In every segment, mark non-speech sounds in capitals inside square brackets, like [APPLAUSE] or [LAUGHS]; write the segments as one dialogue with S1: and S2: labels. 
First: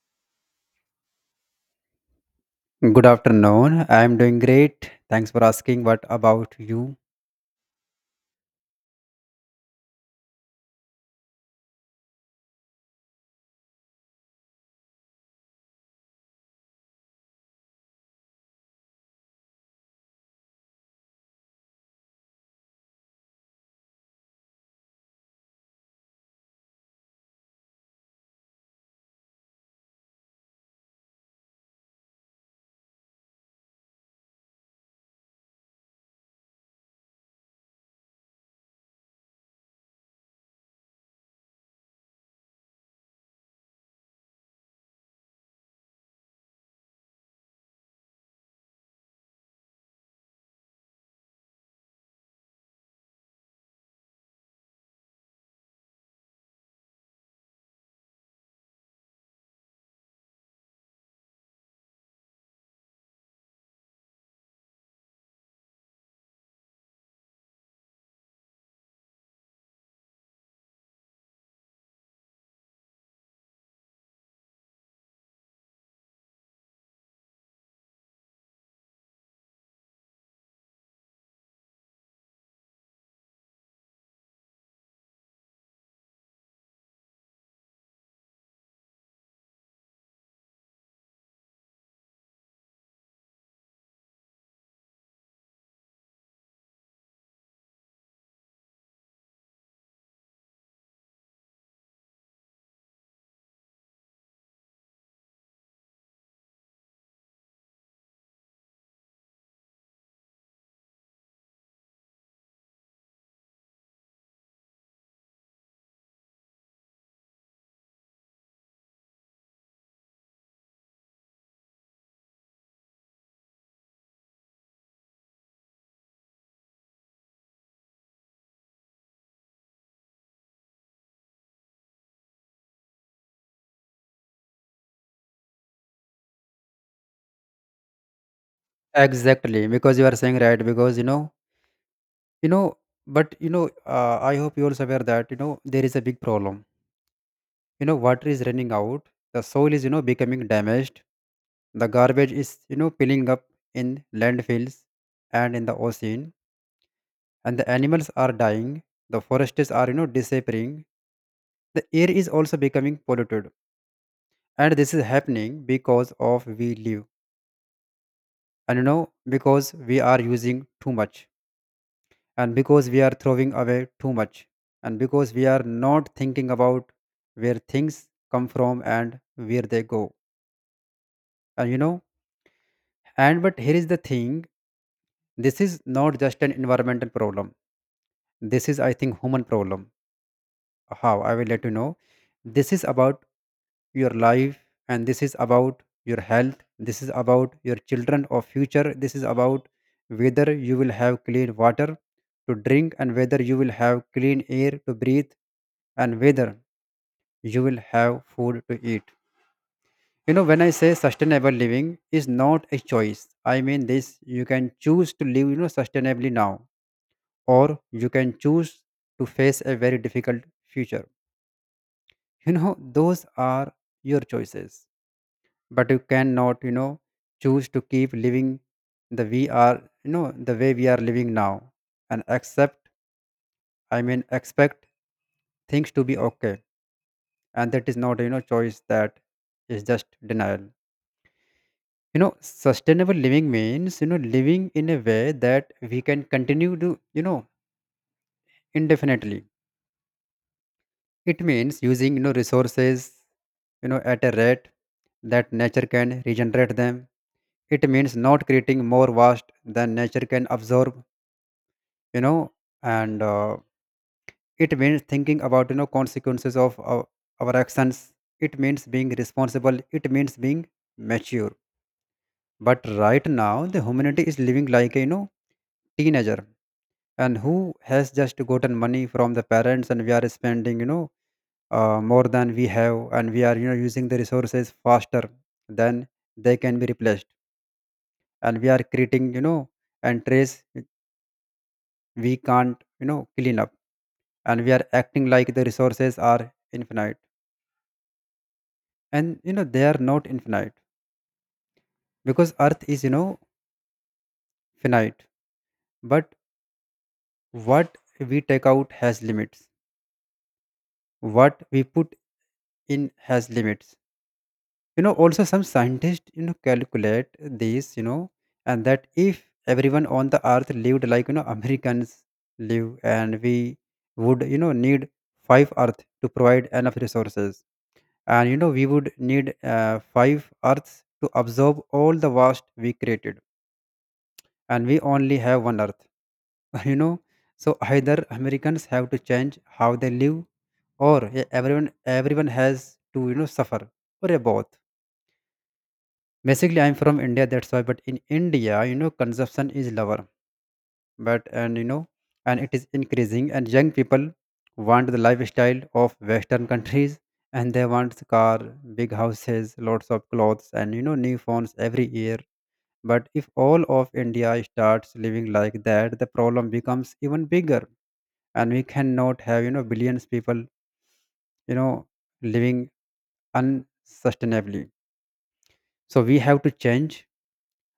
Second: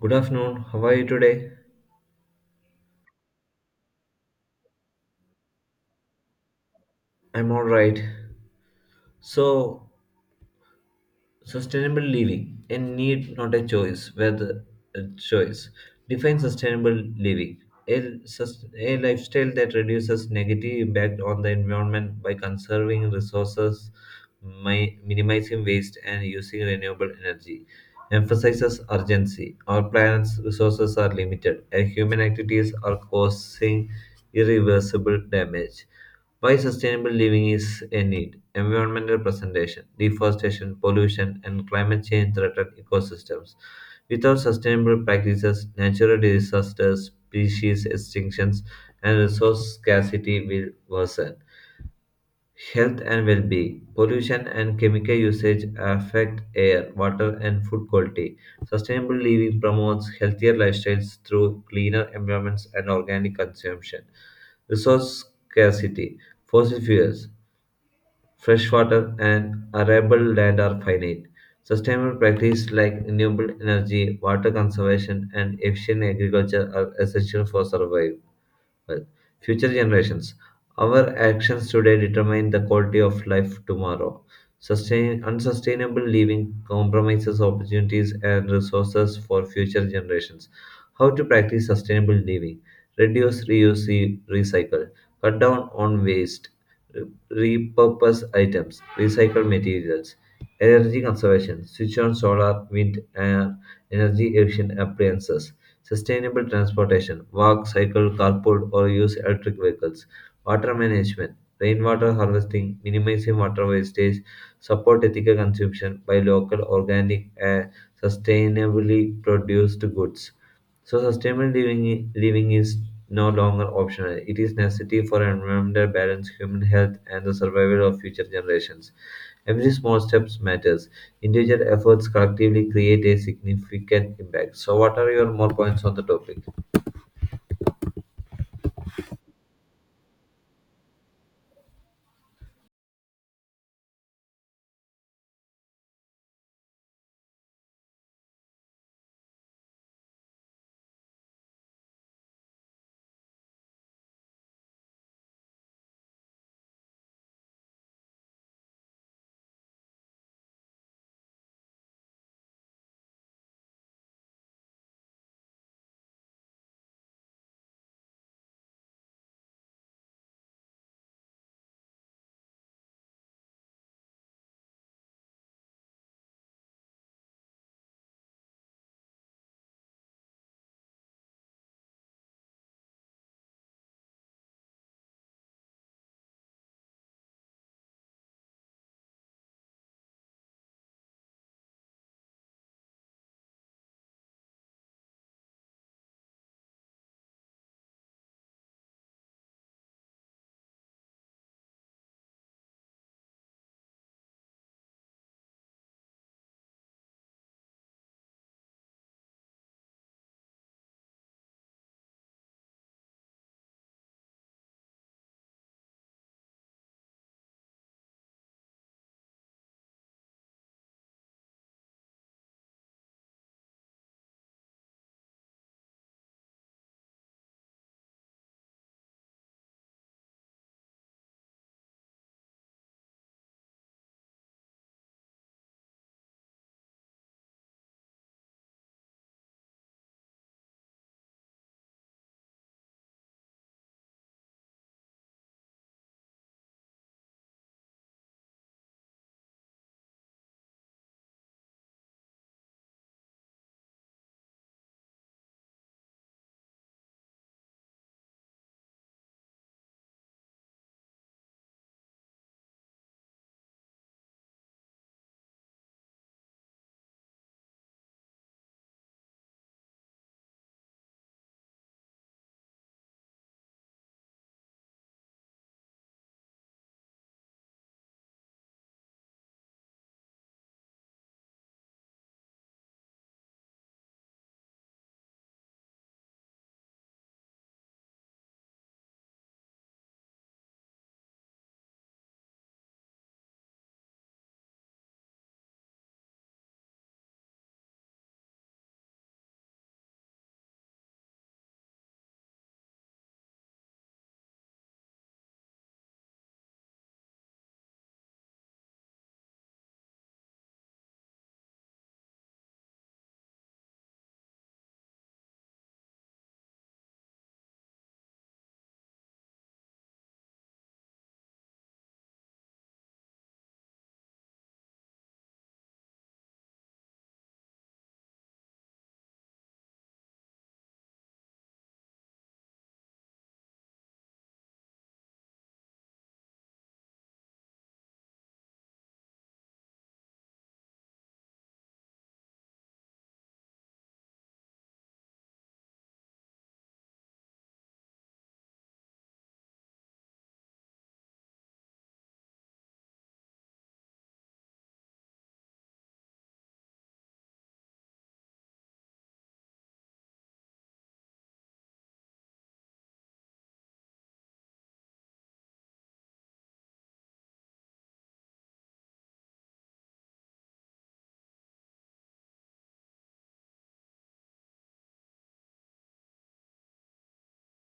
S1: Good afternoon. How are you today?
S2: Good afternoon. I am doing great. Thanks for asking. What about you?
S1: I'm all right. So, sustainable living, a need, not a choice, whether a choice. Define sustainable living. A lifestyle that reduces negative impact on the environment by conserving resources, minimizing waste, and using renewable energy. Emphasizes urgency. Our planet's resources are limited, and human activities are causing irreversible damage. Why sustainable living is a need. Environmental presentation, deforestation, pollution, and climate change threaten ecosystems. Without sustainable practices, natural disasters, species extinctions, and resource scarcity will worsen. Health and well being. Pollution and chemical usage affect air, water, and food quality. Sustainable living promotes healthier lifestyles through cleaner environments and organic consumption. Resource scarcity. Fossil fuels, fresh water, and arable land are finite. Sustainable practices like renewable energy, water conservation, and efficient agriculture are essential for survival, well, future generations. Our actions today determine the quality of life tomorrow. Unsustainable living compromises opportunities and resources for future generations. How to practice sustainable living? Reduce, reuse, recycle. Cut down on waste. Re- Repurpose items. Recycle materials. Energy conservation. Switch on solar, wind, and energy efficient appliances. Sustainable transportation: walk, cycle, carpool, or use electric vehicles. Water management: rainwater harvesting, minimizing water wastage, support ethical consumption by local, organic, and sustainably produced goods. So, sustainable living is no longer optional. It is necessity for environmental balance, human health, and the survival of future generations. Every small step matters. Individual efforts collectively create a significant impact. So, what are your more points on the topic?
S2: Exactly, because you are saying right. Because you know, but you know, I hope you also aware that there is a big problem. You know, water is running out. The soil is becoming damaged. The garbage is piling up in landfills and in the ocean, and the animals are dying. The forests are disappearing. The air is also becoming polluted, and this is happening because of we live. And because we are using too much, and because we are throwing away too much, and because we are not thinking about where things come from and where they go, and you know and but here is the thing. This is not just an environmental problem, this is I think human problem. How I will let you know, this is about your life, and this is about your health, this is about your children or future, this is about whether you will have clean water to drink, and whether you will have clean air to breathe, and whether you will have food to eat. When I say sustainable living is not a choice, I mean this. You can choose to live sustainably now, or you can choose to face a very difficult future. Those are your choices, but you cannot choose to keep living the we are the way we are living now, and accept, I mean expect, things to be okay. And that is not choice, that is just denial. Sustainable living means living in a way that we can continue to indefinitely. It means using resources at a rate that nature can regenerate them. It means not creating more vast than nature can absorb, you know, and it means thinking about, consequences of our actions. It means being responsible. It means being mature. But right now, the humanity is living like a, teenager, and who has just gotten money from the parents, and we are spending, more than we have, and we are, using the resources faster than they can be replaced. And we are creating and trace we can't clean up, and we are acting like the resources are infinite. And they are not infinite, because earth is finite. But what we take out has limits, what we put in has limits. Also some scientists calculate this, and that if everyone on the earth lived like Americans live, and we would need five earth to provide enough resources. And we would need five earths to absorb all the vast we created, and we only have one earth. [LAUGHS] you know so either Americans have to change how they live, or everyone has to suffer, or a both. Basically I'm from India, that's why. But in India, consumption is lower, but and you know and it is increasing, and young people want the lifestyle of western countries [LAUGHS] and they want car, big houses, lots of clothes, and new phones every year. But if all of India starts living like that, the problem becomes even bigger. And we cannot have billions people you know living unsustainably. So we have to change,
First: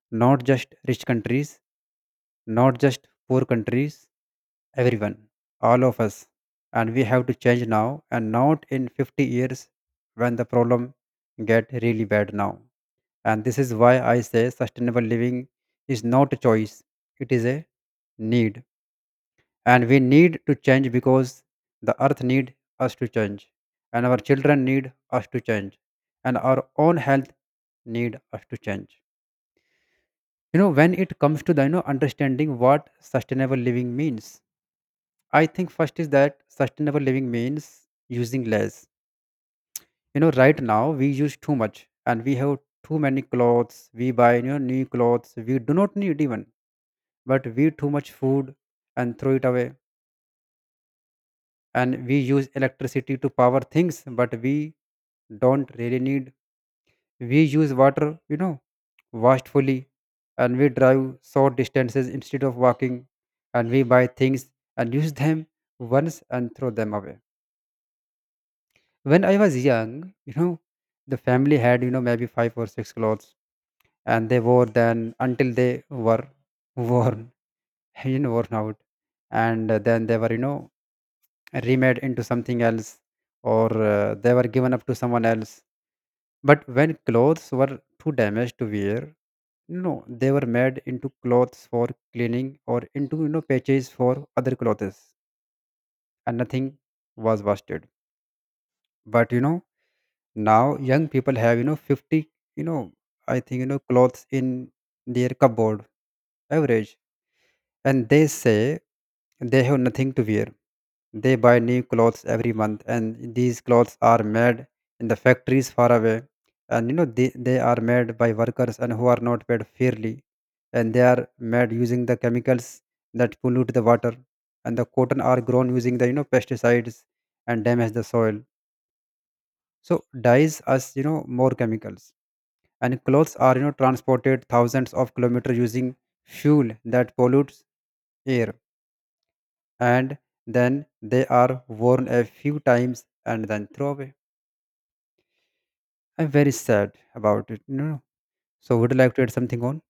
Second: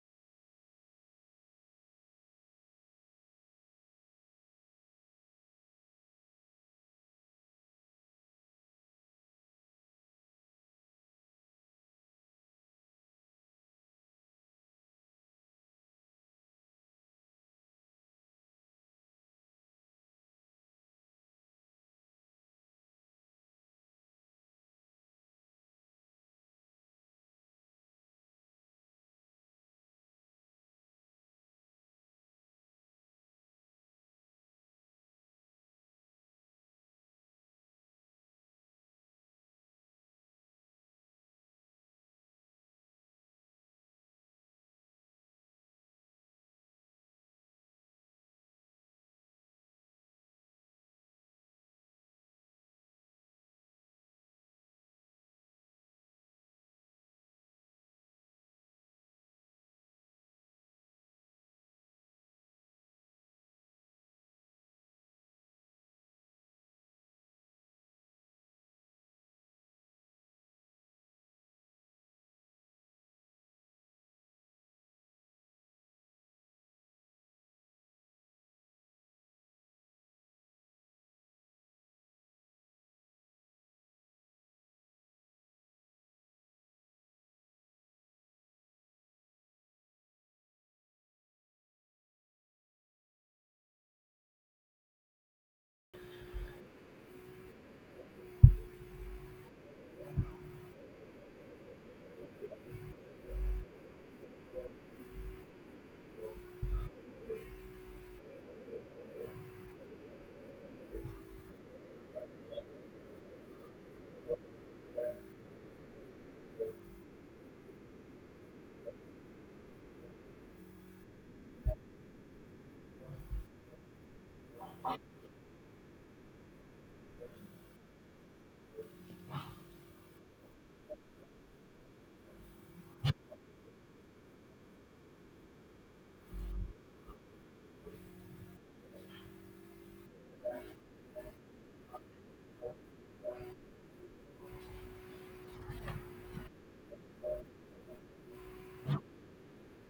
S2: not just rich countries, not just poor countries, everyone, all of us. And we have to change now and not in 50 years, when the problem get really bad now. And this is why I say sustainable living is not a choice, it is a need. And we need to change because the earth need us to change, and our children need us to change, and our own health need us to change. When it comes to the understanding what sustainable living means, I think first is that sustainable living means using less. You know, right now we use too much, and we have too many clothes. We buy new clothes we do not need even, but we too much food and throw it away. And we use electricity to power things, but we don't really need. We use water, wastefully, and we drive short distances instead of walking. And we buy things and use them once and throw them away. When I was young, the family had, maybe five or six clothes, and they wore them until they were worn, [LAUGHS] you know, worn out. And then they were, remade into something else, or they were given up to someone else. But when clothes were too damaged to wear, no, they were made into clothes for cleaning, or into, patches for other clothes, and nothing was wasted. But now young people have 50 you know I think clothes in their cupboard, average, and they say they have nothing to wear. They buy new clothes every month, and these clothes are made in the factories far away. And they are made by workers and who are not paid fairly, and they are made using the chemicals that pollute the water. And the cotton are grown using the pesticides and damage the soil. So dyes us more chemicals, and clothes are transported thousands of kilometers using fuel that pollutes air. And then they are worn a few times, and then throw away. I'm very sad about it, you know. So would you like to add something on?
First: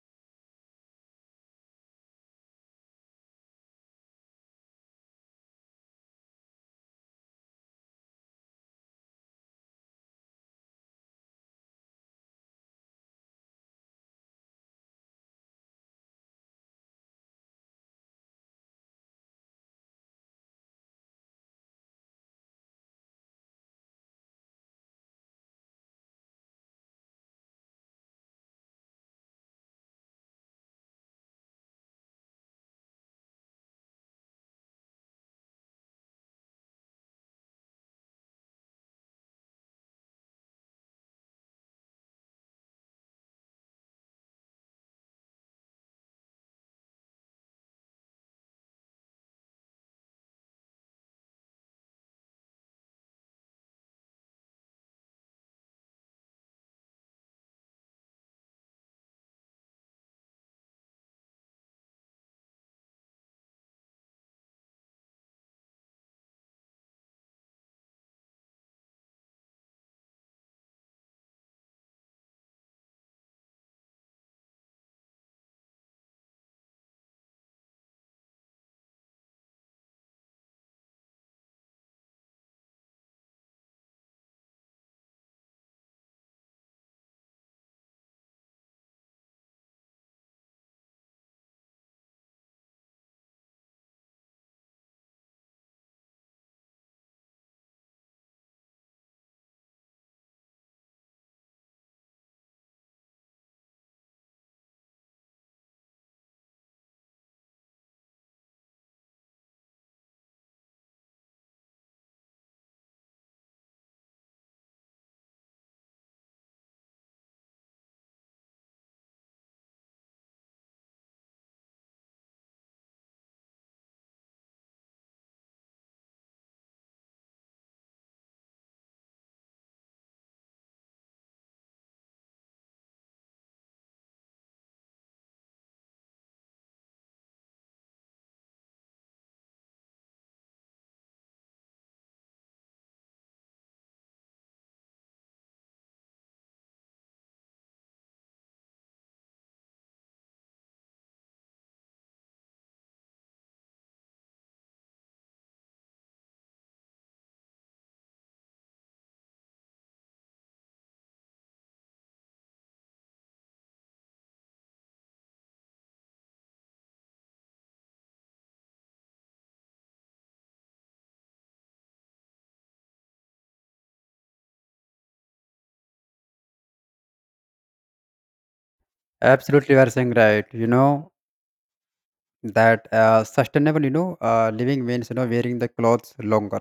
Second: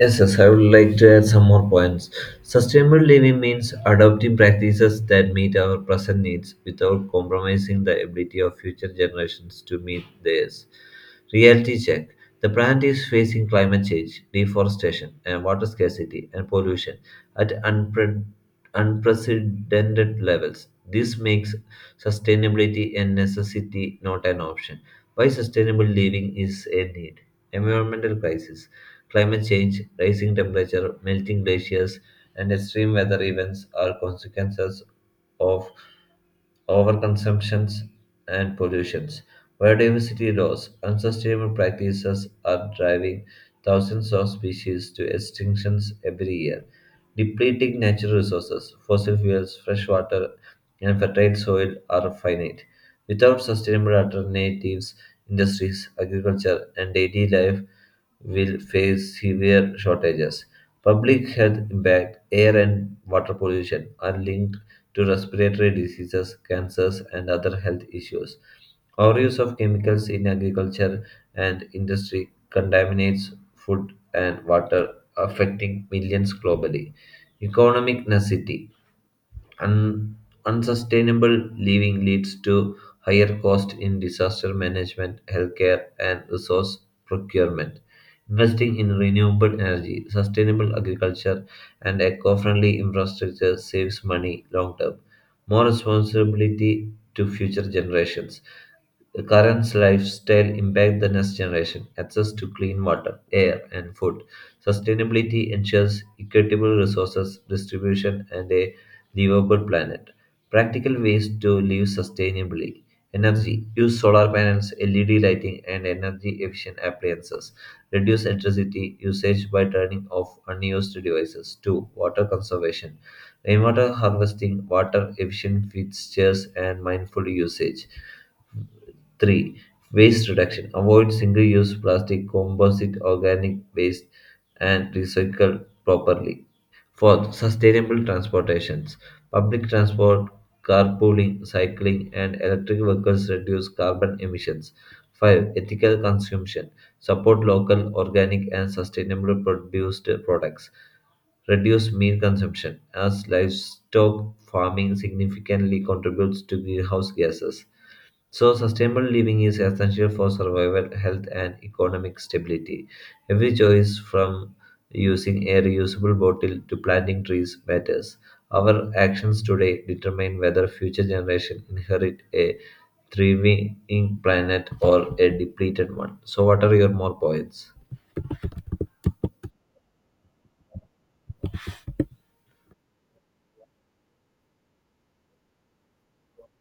S1: Yes, yes, I would like to add some more points. Sustainable living means adopting practices that meet our present needs without compromising the ability of future generations to meet theirs. Reality check. The planet is facing climate change, deforestation, and water scarcity and pollution at unprecedented levels. This makes sustainability a necessity, not an option. Why sustainable living is a need? Environmental crisis. Climate change, rising temperature, melting glaciers, and extreme weather events are consequences of overconsumptions, and pollutions. Biodiversity loss, unsustainable practices are driving thousands of species to extinctions every year, depleting natural resources, fossil fuels, fresh water, and fertile soil are finite. Without sustainable alternatives, industries, agriculture, and daily life will face severe shortages. Public health impact, air and water pollution are linked to respiratory diseases, cancers, and other health issues. Our use of chemicals in agriculture and industry contaminates food and water, affecting millions globally. Economic necessity. Un- Unsustainable living leads to higher cost in disaster management, healthcare, and resource procurement. Investing in renewable energy, sustainable agriculture, and eco-friendly infrastructure saves money long term. More responsibility to future generations. The current lifestyle impacts the next generation. Access to clean water, air, and food. Sustainability ensures equitable resources distribution and a livable planet. Practical ways to live sustainably. Energy. Use solar panels, LED lighting, and energy efficient appliances. Reduce electricity usage by turning off unused devices. 2. Water conservation. Rainwater harvesting, water efficient fixtures, and mindful usage. 3. Waste reduction. Avoid single use plastic, composite organic waste, and recycle properly. Fourth. Sustainable transportations. Public transport, carpooling, cycling, and electric vehicles reduce carbon emissions. 5. Ethical consumption. Support local, organic, and sustainable produced products. Reduce meat consumption, as livestock farming significantly contributes to greenhouse gases. So, sustainable living is essential for survival, health, and economic stability. Every choice, from using a reusable bottle to planting trees, matters. Our actions today determine whether future generations inherit a thriving planet or a depleted one. So, what are your more points?
S2: Absolutely, you are saying right. you know that Sustainable living means wearing the clothes longer,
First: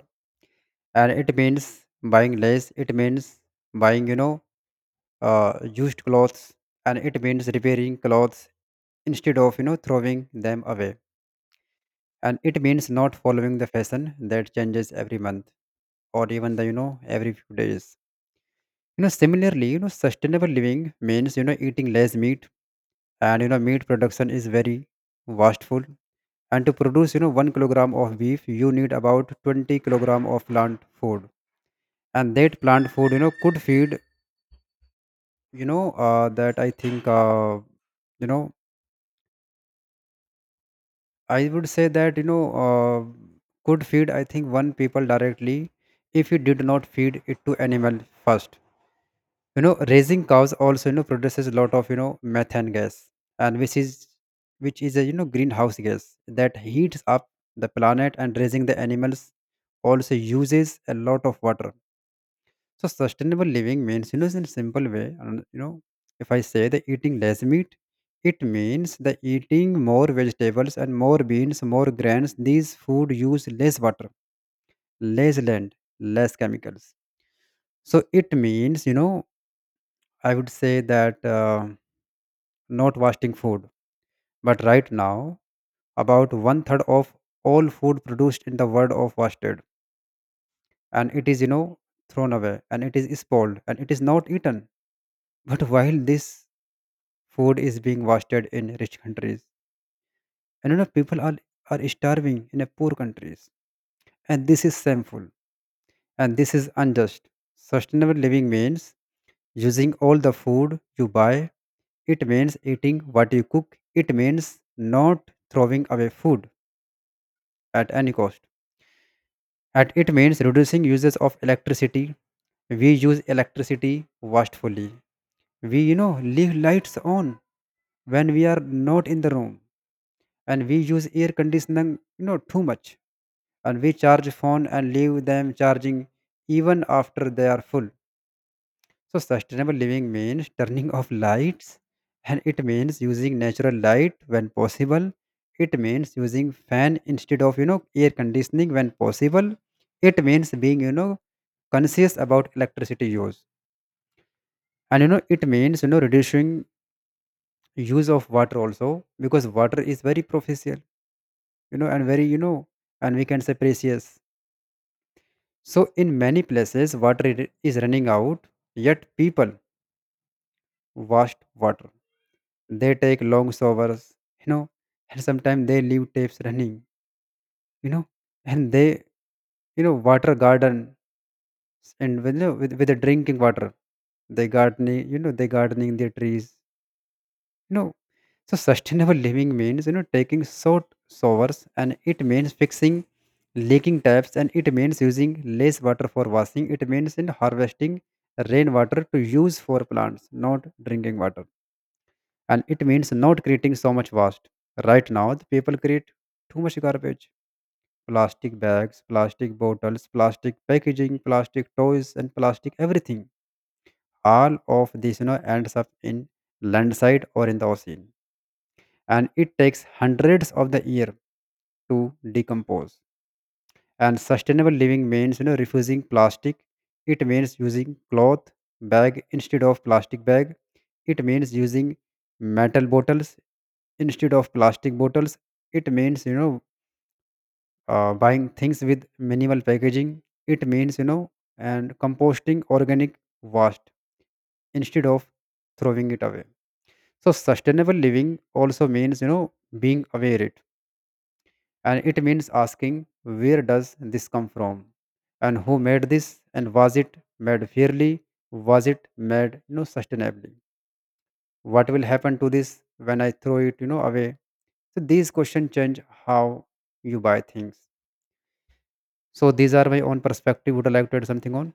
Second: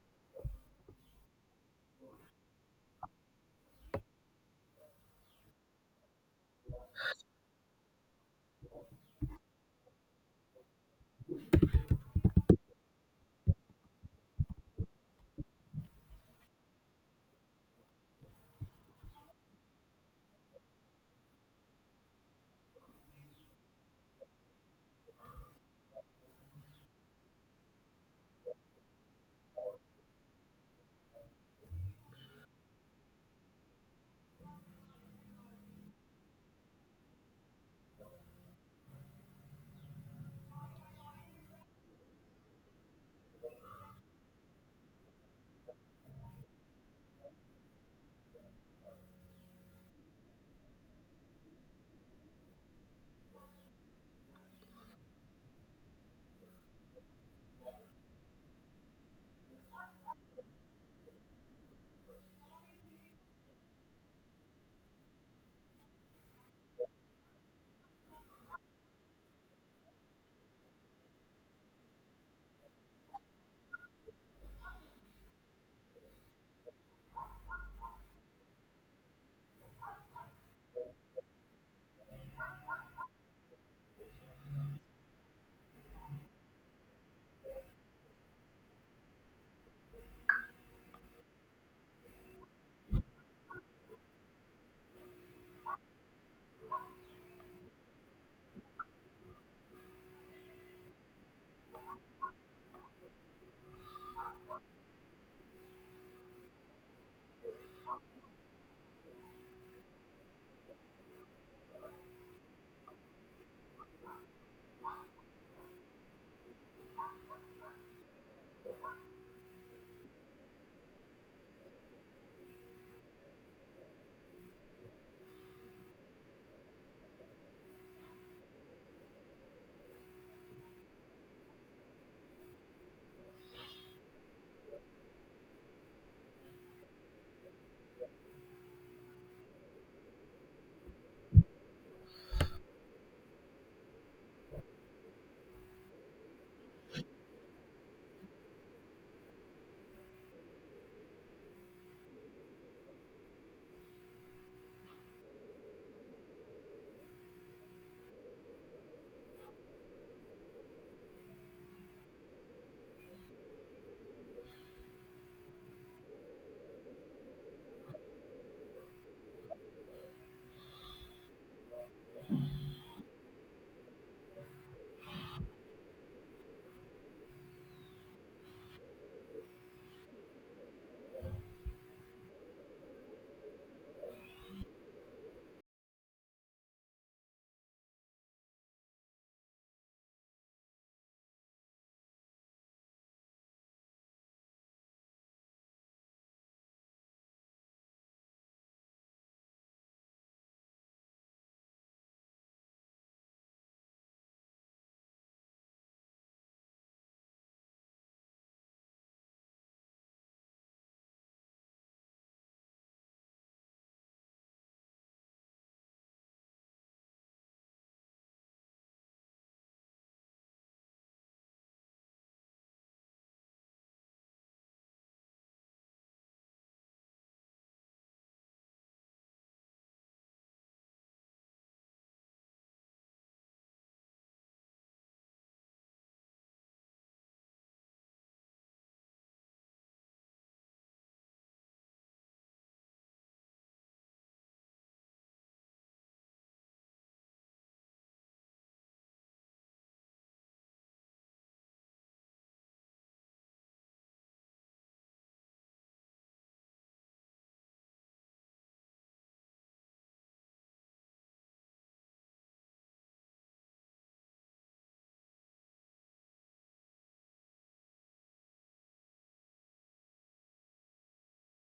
S2: and it means buying less. It means buying uh, used clothes, and it means repairing clothes instead of throwing them away. And it means not following the fashion that changes every month, or even the every few days. Similarly, sustainable living means eating less meat. And meat production is very wasteful, and to produce one kilogram of beef you need about 20 kilogram of plant food. And that plant food you know could feed you know that I think you know I would say that could feed I think one people directly, if you did not feed it to animal first. You know, raising cows also produces a lot of methane gas, and which is a greenhouse gas that heats up the planet. And raising the animals also uses a lot of water. So sustainable living means, in a simple way, if I say the eating less meat, it means the eating more vegetables and more beans, more grains. These food use less water, less land, less chemicals. So it means, you know, I would say that not wasting food. But right now about one third of all food produced in the world of wasted, and it is, thrown away, and it is spoiled, and it is not eaten. [LAUGHS] But while this food is being wasted in rich countries, and you know, are starving in a poor countries. And this is shameful, and this is unjust. Sustainable living means using all the food you buy. It means eating what you cook. It means not throwing away food at any cost. And it means reducing uses of electricity. We use electricity wastefully. We leave lights on when we are not in the room. And we use air conditioning too much, and we charge phone and leave them charging even after they are full. So sustainable living means turning [LAUGHS] off lights, and it means using natural light when possible. It means using fan instead of air conditioning when possible. It means being conscious about electricity use. And it means reducing use of water also, because water is very professional, you know and very you know and we can say precious. So, in many places, is running out, yet people waste water. They take long showers, you know, and sometimes they leave taps running, you know, and they water garden and with, you know, with the drinking water, they gardening, they gardening their trees, you know. So sustainable living means taking short showers, and it means fixing leaking taps, and it means using less water for washing. It means in harvesting rainwater to use for plants, not drinking water. And it means not creating so much waste. Right now the people create too much garbage. Plastic bags, plastic bottles, plastic packaging, plastic toys and plastic everything. All of this ends up in landside or in the ocean, and it takes hundreds of the year to decompose. And sustainable living means refusing plastic. It means using cloth bag instead of plastic bag. It means using metal bottles instead of plastic bottles. It means buying things with minimal packaging. It means and composting organic waste instead of throwing it away. So sustainable living also means being aware it, and it means asking, where does this come from, and who made this, and was it made fairly, was it made sustainably, what will happen to this when I throw it away? So these questions change how you buy things. So these are my own perspective. Would I like to add something on?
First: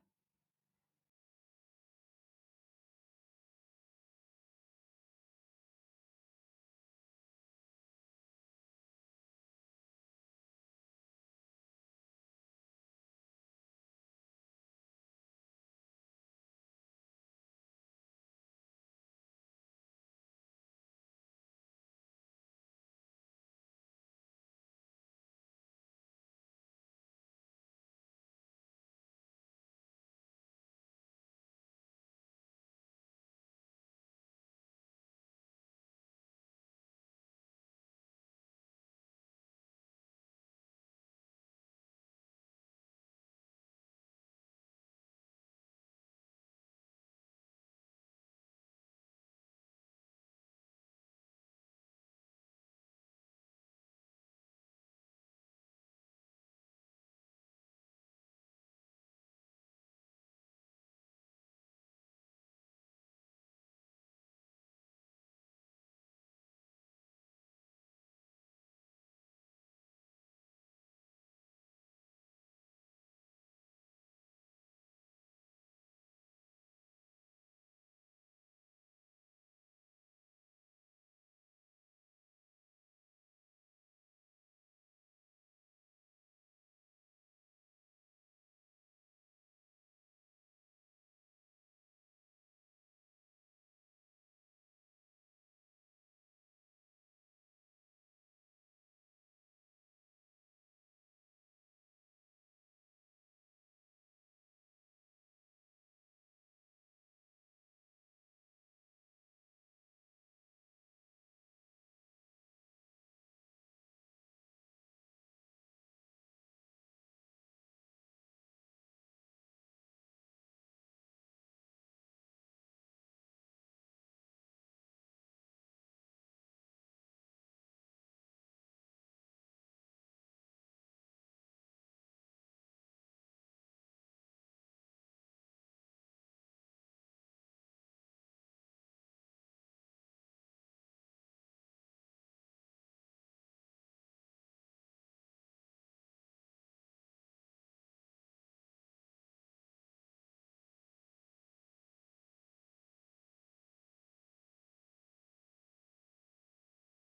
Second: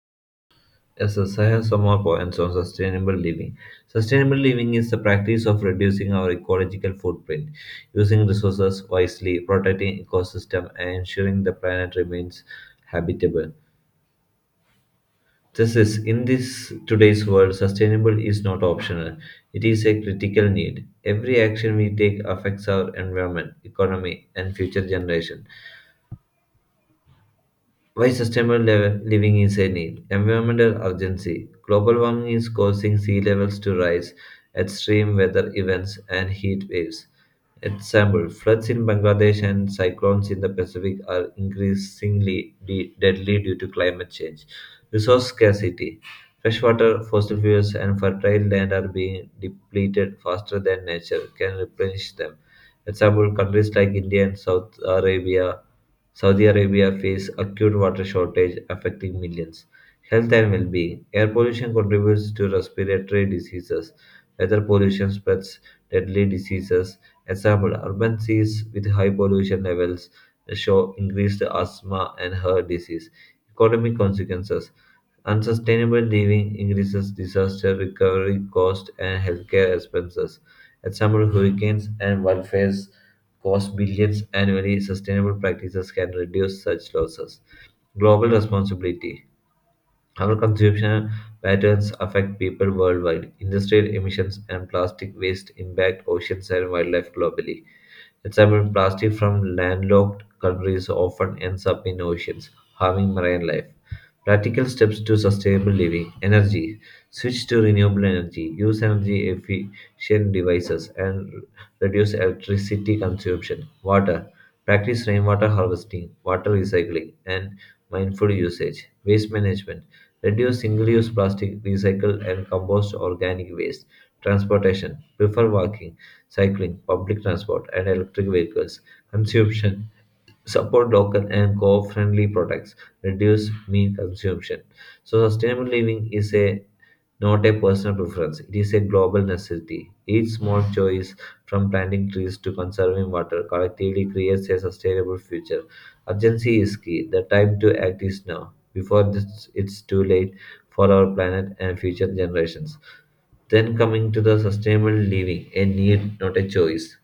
S1: Yes, yes, I have some more points on sustainable living. Sustainable living is the practice of reducing our ecological footprint, using resources wisely, protecting ecosystem, and ensuring the planet remains habitable. This is in this today's world, sustainable is not optional. It is a critical need. Every action we take affects our environment, economy, and future generation. Why sustainable level living is a need? Environmental urgency. Global warming is causing sea levels to rise, extreme weather events, and heat waves. Example: floods in Bangladesh and cyclones in the Pacific are increasingly deadly due to climate change. Resource scarcity. Freshwater, fossil fuels, and fertile land are being depleted faster than nature can replenish them. Example, countries like India and Saudi Arabia face acute water shortage affecting millions. Health and well-being. Air pollution contributes to respiratory diseases. Weather pollution spreads deadly diseases. Example, urban cities with high pollution levels the show increased asthma and heart disease. Economic consequences. Unsustainable living increases disaster recovery costs and healthcare expenses. Example, hurricanes and wildfires cost billions annually. Sustainable practices can reduce such losses. Global responsibility. Our consumption patterns affect people worldwide. Industrial emissions and plastic waste impact oceans and wildlife globally. Example, plastic from landlocked countries often ends up in oceans, harming marine life. Practical steps to sustainable living. Energy. Switch to renewable energy. Use energy efficient devices and reduce electricity consumption. Water. Practice rainwater harvesting, water recycling, and mindful usage. Waste management. Reduce single use plastic, recycle and compost organic waste. Transportation. Prefer walking, cycling, public transport, and electric vehicles. Consumption. Support local and co friendly products. Reduce meat consumption. So, sustainable living is a not a personal preference. It is a global necessity. Each small choice, from planting trees to conserving water, collectively creates a sustainable future. Urgency is key. The time to act is now, before this, it's too late for our planet and future generations. Then coming to the sustainable living, a need, not a choice.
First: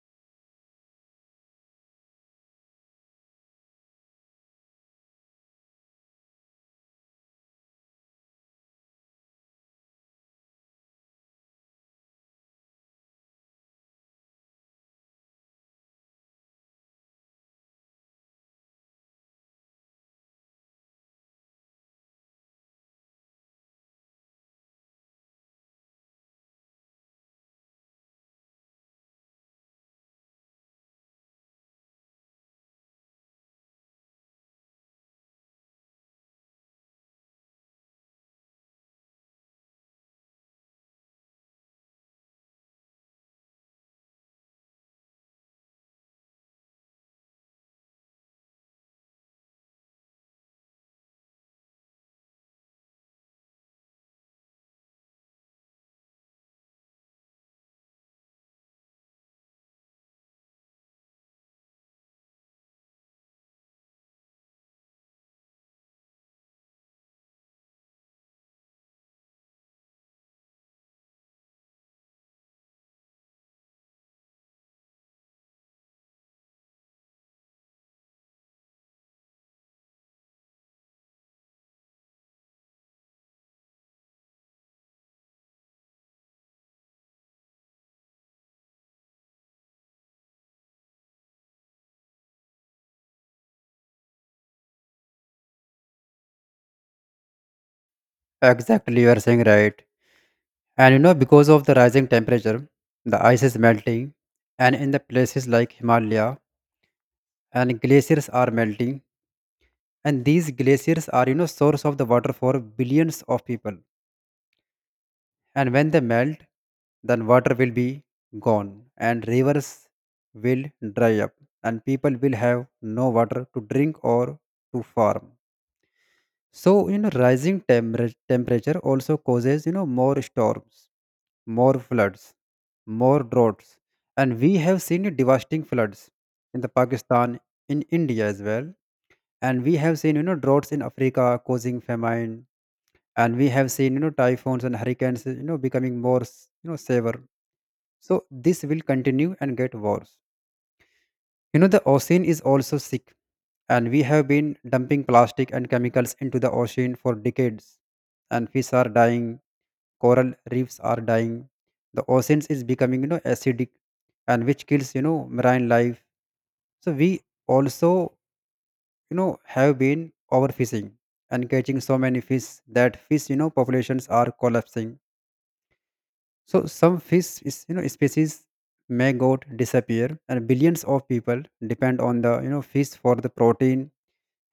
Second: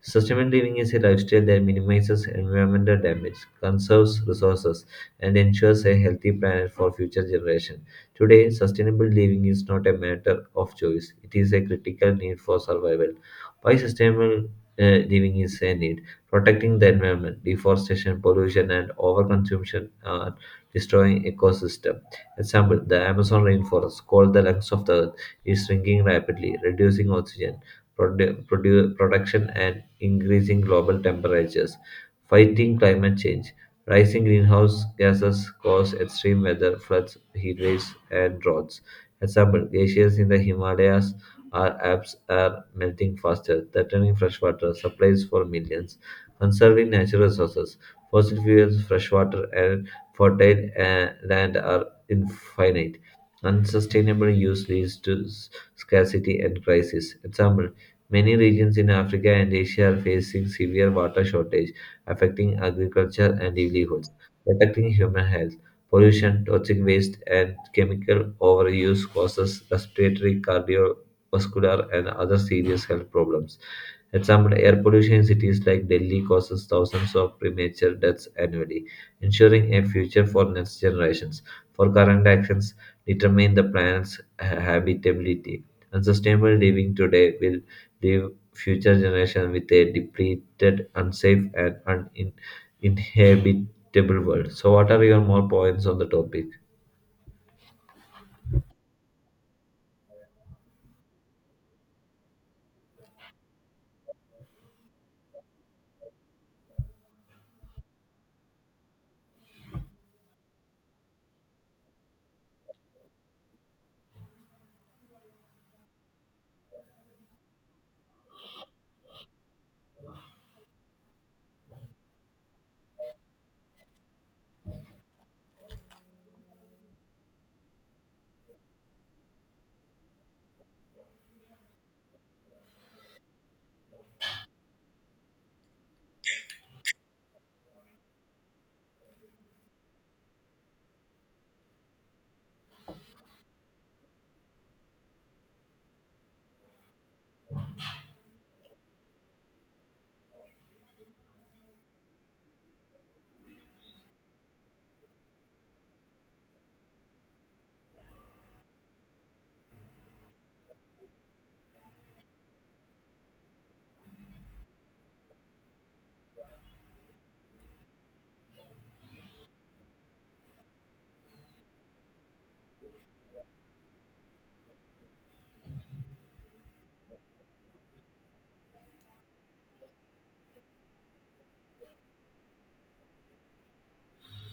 S1: Sustainable living is a lifestyle that minimizes environmental damage, conserves resources, and ensures a healthy planet for future generations. Today, sustainable living is not a matter of choice, it is a critical need for survival. Why sustainable living is a need? Protecting the environment, deforestation, pollution, and overconsumption are destroying ecosystem. Example, the Amazon rainforest, called the lungs of the earth, is shrinking rapidly, reducing oxygen production and increasing global temperatures. Fighting climate change, rising greenhouse gases cause extreme weather, floods, heat waves, and droughts. Example, glaciers in the Himalayas are melting faster, threatening freshwater supplies for millions. Conserving natural resources, fossil fuels, freshwater, and fertile land are infinite. Unsustainable use leads to scarcity and crisis. Example, many regions in Africa and Asia are facing severe water shortage, affecting agriculture and livelihoods, protecting human health. Pollution, toxic waste, and chemical overuse causes respiratory, cardiovascular, and other serious health problems. Example, air pollution in cities like Delhi causes thousands of premature deaths annually, ensuring a future for next generations. For current actions, determine the planet's habitability. Unsustainable living today will leave future generations with a depleted, unsafe, and uninhabitable world. So, what are your more points on the topic?
S2: Exactly, you are saying right. And you know, because of the rising temperature, the ice is melting, and in the places like Himalaya, and glaciers are melting, and these glaciers are source of the water for billions of people. And when they melt, then water will be gone, and rivers will dry up, and people will have no water to drink or to farm. So you know, rising temperature also causes more storms, more floods, more droughts. And we have seen devastating floods in the Pakistan, in India as well. And we have seen droughts in Africa causing famine. And we have seen typhoons and hurricanes becoming more severe. So this will continue and get worse. You know, the ocean is also sick, and we have been dumping plastic and chemicals into the ocean for decades, and fish are dying, coral reefs are dying, the oceans is becoming acidic, and which kills marine life. So we also have been overfishing and catching so many fish that fish populations are collapsing. So some fish, species may go disappear, and billions of people depend on the fish for the protein.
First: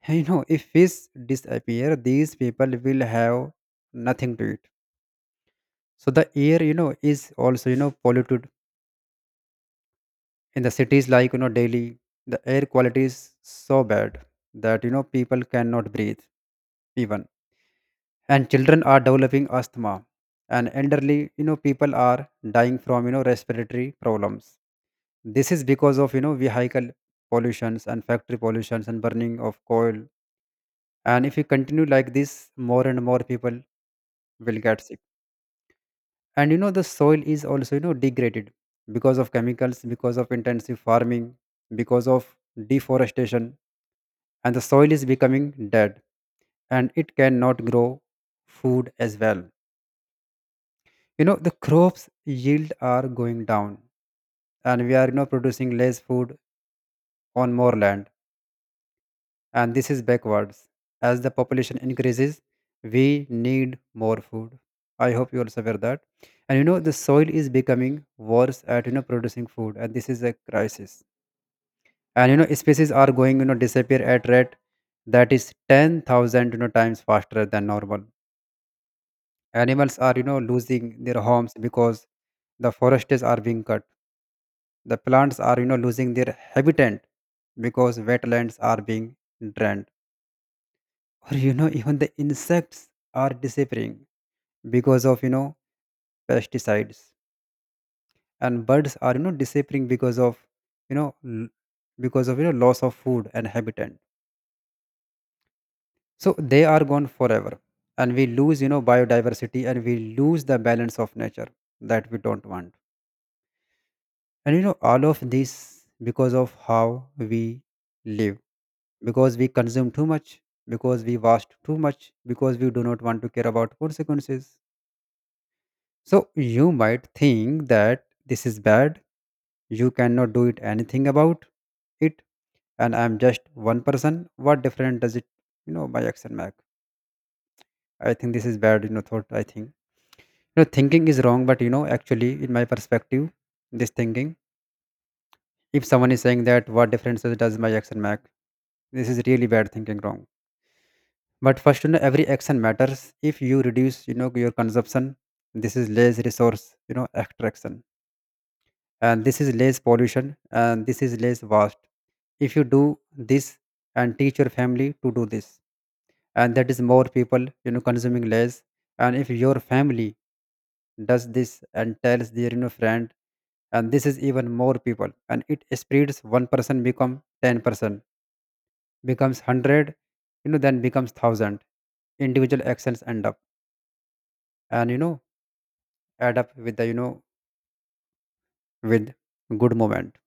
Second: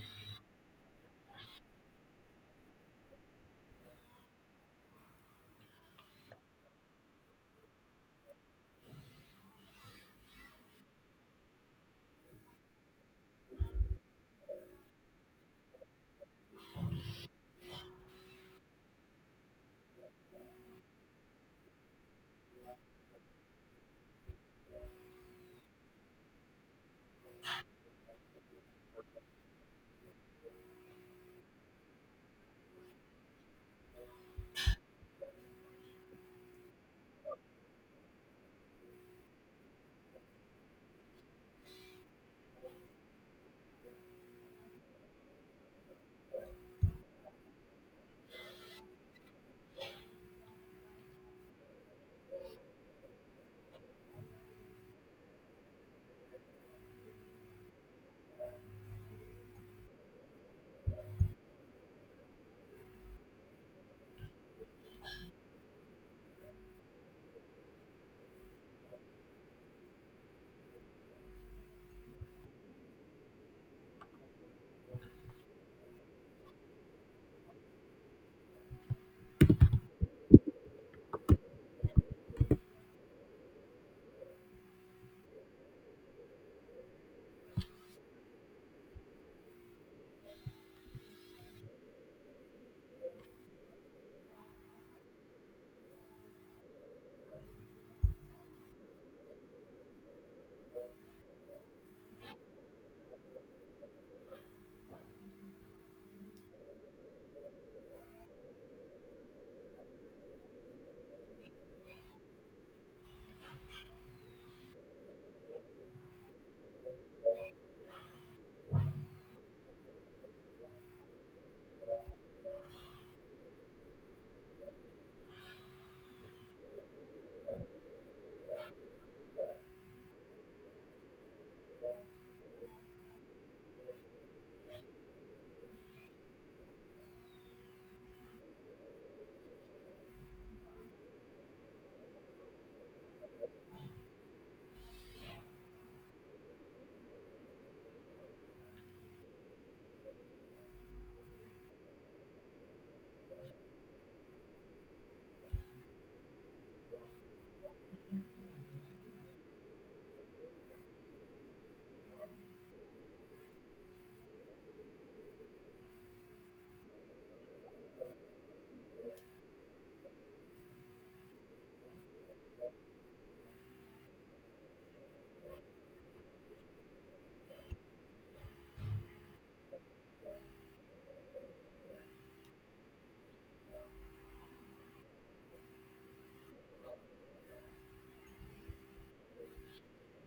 S2: [LAUGHS] And, you know, if fish disappear, these people will have nothing to eat. So the air, you know, is also polluted in the cities like Delhi. The air quality is so bad that people cannot breathe even, and children are developing asthma, and elderly people are dying from respiratory problems. This is because of vehicle pollutions and factory pollutions and burning of coal. And if we continue like this, more and more people will get sick. And you know, the soil is also degraded because of chemicals, because of intensive farming, because of deforestation, and the soil is becoming dead and it cannot grow food as well. You know, the crops yield are going down and we are producing less food on more land. And this is backwards. As the population increases, we need more food. I hope you also aware that. And you know, the soil is becoming worse at producing food, and this is a crisis. And you know, species are going disappear at rate that is 10,000 times faster than normal. Animals are losing their homes because the forests are being cut. The plants are losing their habitat because wetlands are being drained, or you know, even the insects are disappearing because of pesticides. And birds are disappearing because of you know l- because of loss of food and habitat. So they are gone forever, and we lose biodiversity, and we lose the balance of nature that we don't want. And you know, all of this because of how we live, because we consume too much, because we waste too much, because we do not want to care about consequences. So you might think that this is bad, you cannot do it anything about it, and I'm just one person. What different does it, you know, my action make? I think this is bad, you know, thought I think. You know, thinking is wrong, but you know, actually in my perspective, this thinking, if someone is saying that what difference does my action make? This is really bad thinking wrong. But first, you know, every action matters. If you reduce, you know, your consumption, this is less resource, you know, extraction, and this is less pollution and this is less waste if you do this and teach your family to do this, and that is more people consuming less. And if your family does this and tells their friend, and this is even more people, and it spreads. One person become 10 percent, becomes 100, then becomes 1,000. Individual actions end up and add up with the with good moment.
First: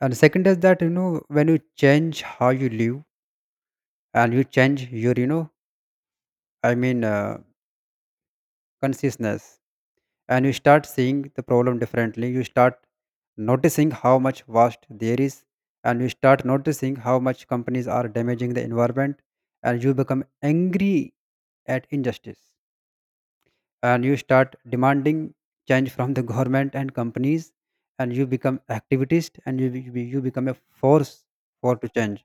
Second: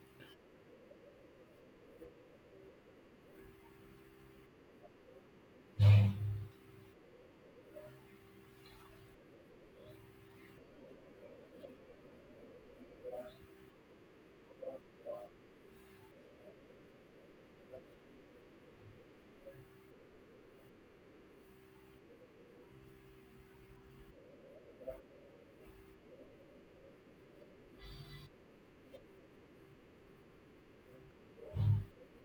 S2: And second is that you know, when you change how you live, and you change your i mean uh, consciousness, and you start seeing the problem differently, you start noticing how much waste there is, and you start noticing how much companies are damaging the environment, and you become angry at injustice, and you start demanding change from the government and companies, and you become activist, and you become a force for to change.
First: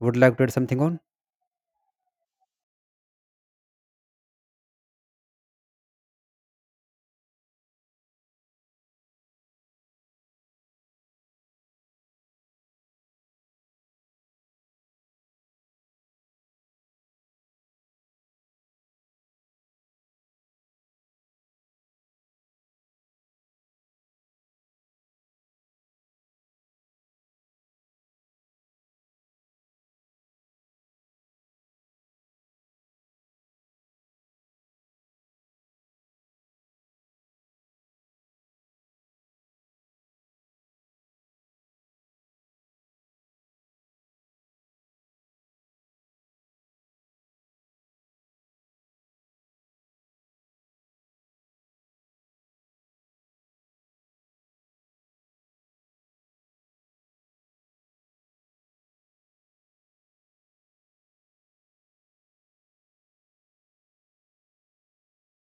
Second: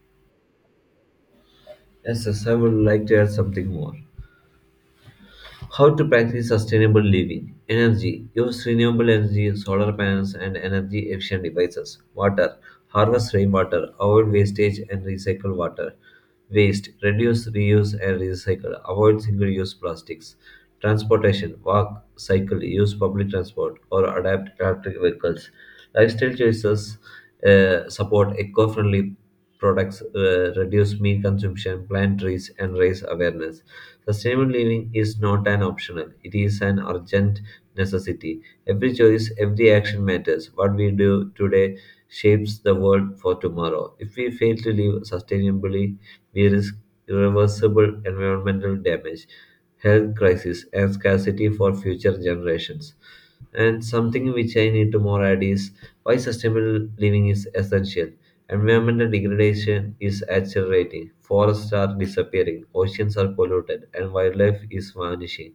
S2: Would like to add something on?
S1: Yes, yes, I would like to add something more. How to practice sustainable living? Energy. Use renewable energy, solar panels, and energy efficient devices. Water. Harvest rainwater. Avoid wastage and recycle water. Waste. Reduce, reuse, and recycle. Avoid single use plastics. Transportation. Walk, cycle, use public transport, or adapt electric vehicles. Lifestyle choices. Support eco friendly products, reduce meat consumption, plant trees, and raise awareness. Sustainable living is not an optional, it is an urgent necessity. Every choice, every action matters. What we do today shapes the world for tomorrow. If we fail to live sustainably, we risk irreversible environmental damage, health crisis, and scarcity for future generations. And something which I need to more add is why sustainable living is essential. Environmental degradation is accelerating, forests are disappearing, oceans are polluted, and wildlife is vanishing.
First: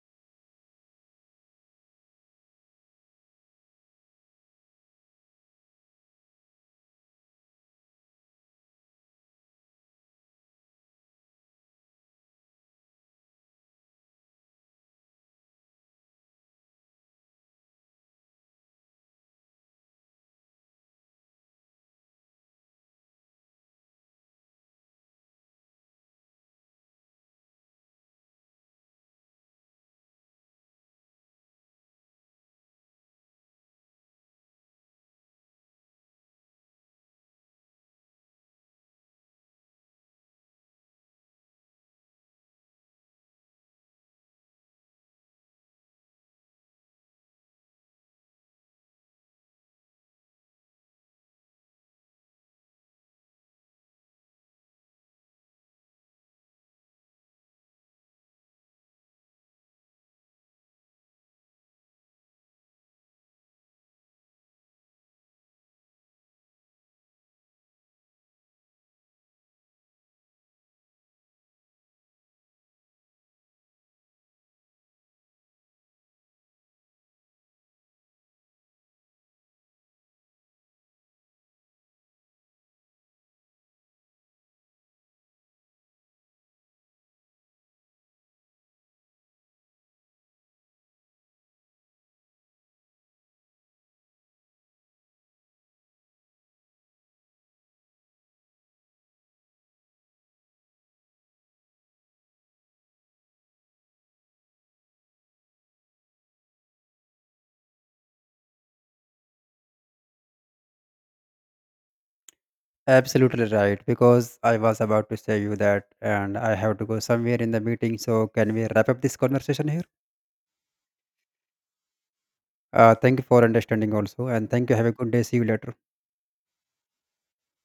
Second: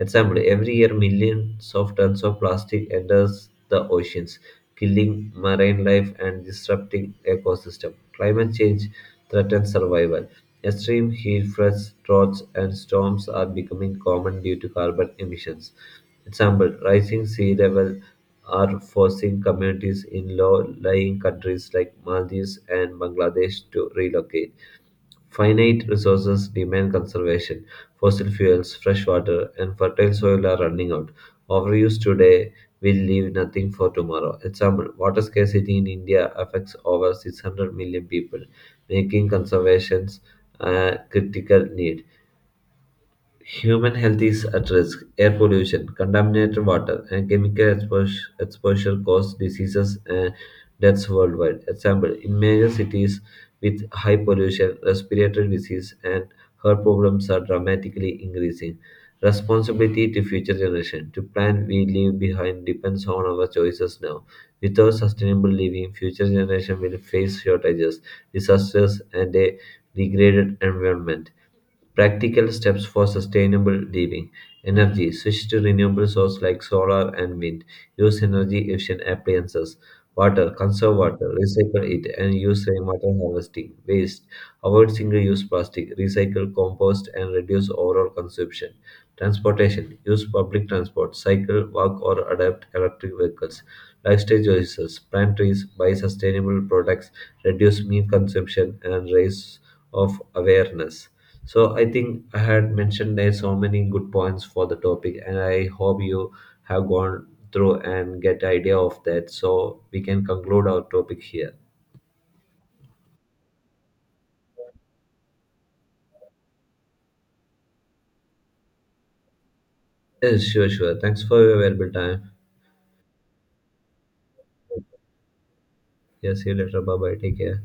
S1: Example: every year, millions of tons of plastic enters the oceans, killing marine life and disrupting ecosystem. Climate change threatens survival. Extreme heat, floods, droughts, and storms are becoming common due to carbon emissions. Example: rising sea level are forcing communities in low-lying countries like Maldives and Bangladesh to relocate. Finite resources demand conservation; fossil fuels, fresh water, and fertile soil are running out. Overuse today will leave nothing for tomorrow. Example: water scarcity in India affects over 600 million people, making conservation a critical need. Human health is at risk. Air pollution, contaminated water, and exposure cause diseases and deaths worldwide. Example, in major cities with high pollution, respiratory disease and heart problems are dramatically increasing. Responsibility to future generation. To plan we leave behind depends on our choices now. Without sustainable living, future generation will face shortages, disasters, and a degraded environment. Practical steps for sustainable living. Energy. Switch to renewable sources like solar and wind. Use energy efficient appliances. Water. Conserve water. Recycle it and use rainwater harvesting. Waste. Avoid single use plastic. Recycle, compost, and reduce overall consumption. Transportation. Use public transport, cycle, walk, or adopt electric vehicles. Lifestyle choices: plant trees, buy sustainable products, reduce meat consumption, and raise of awareness. So I think I had mentioned there so many good points for the topic, and I hope you have gone through and get idea of that. So we can conclude our topic here.
S2: Absolutely right, because I was about to say you that, and I have to go somewhere in the meeting. So, can we wrap up this conversation here?
S1: Yes, sure, sure. Thanks for your available time.
S2: Thank you for understanding also, and thank you. Have a good day. See you later.
S1: Yeah, see you later. Bye bye. Take care.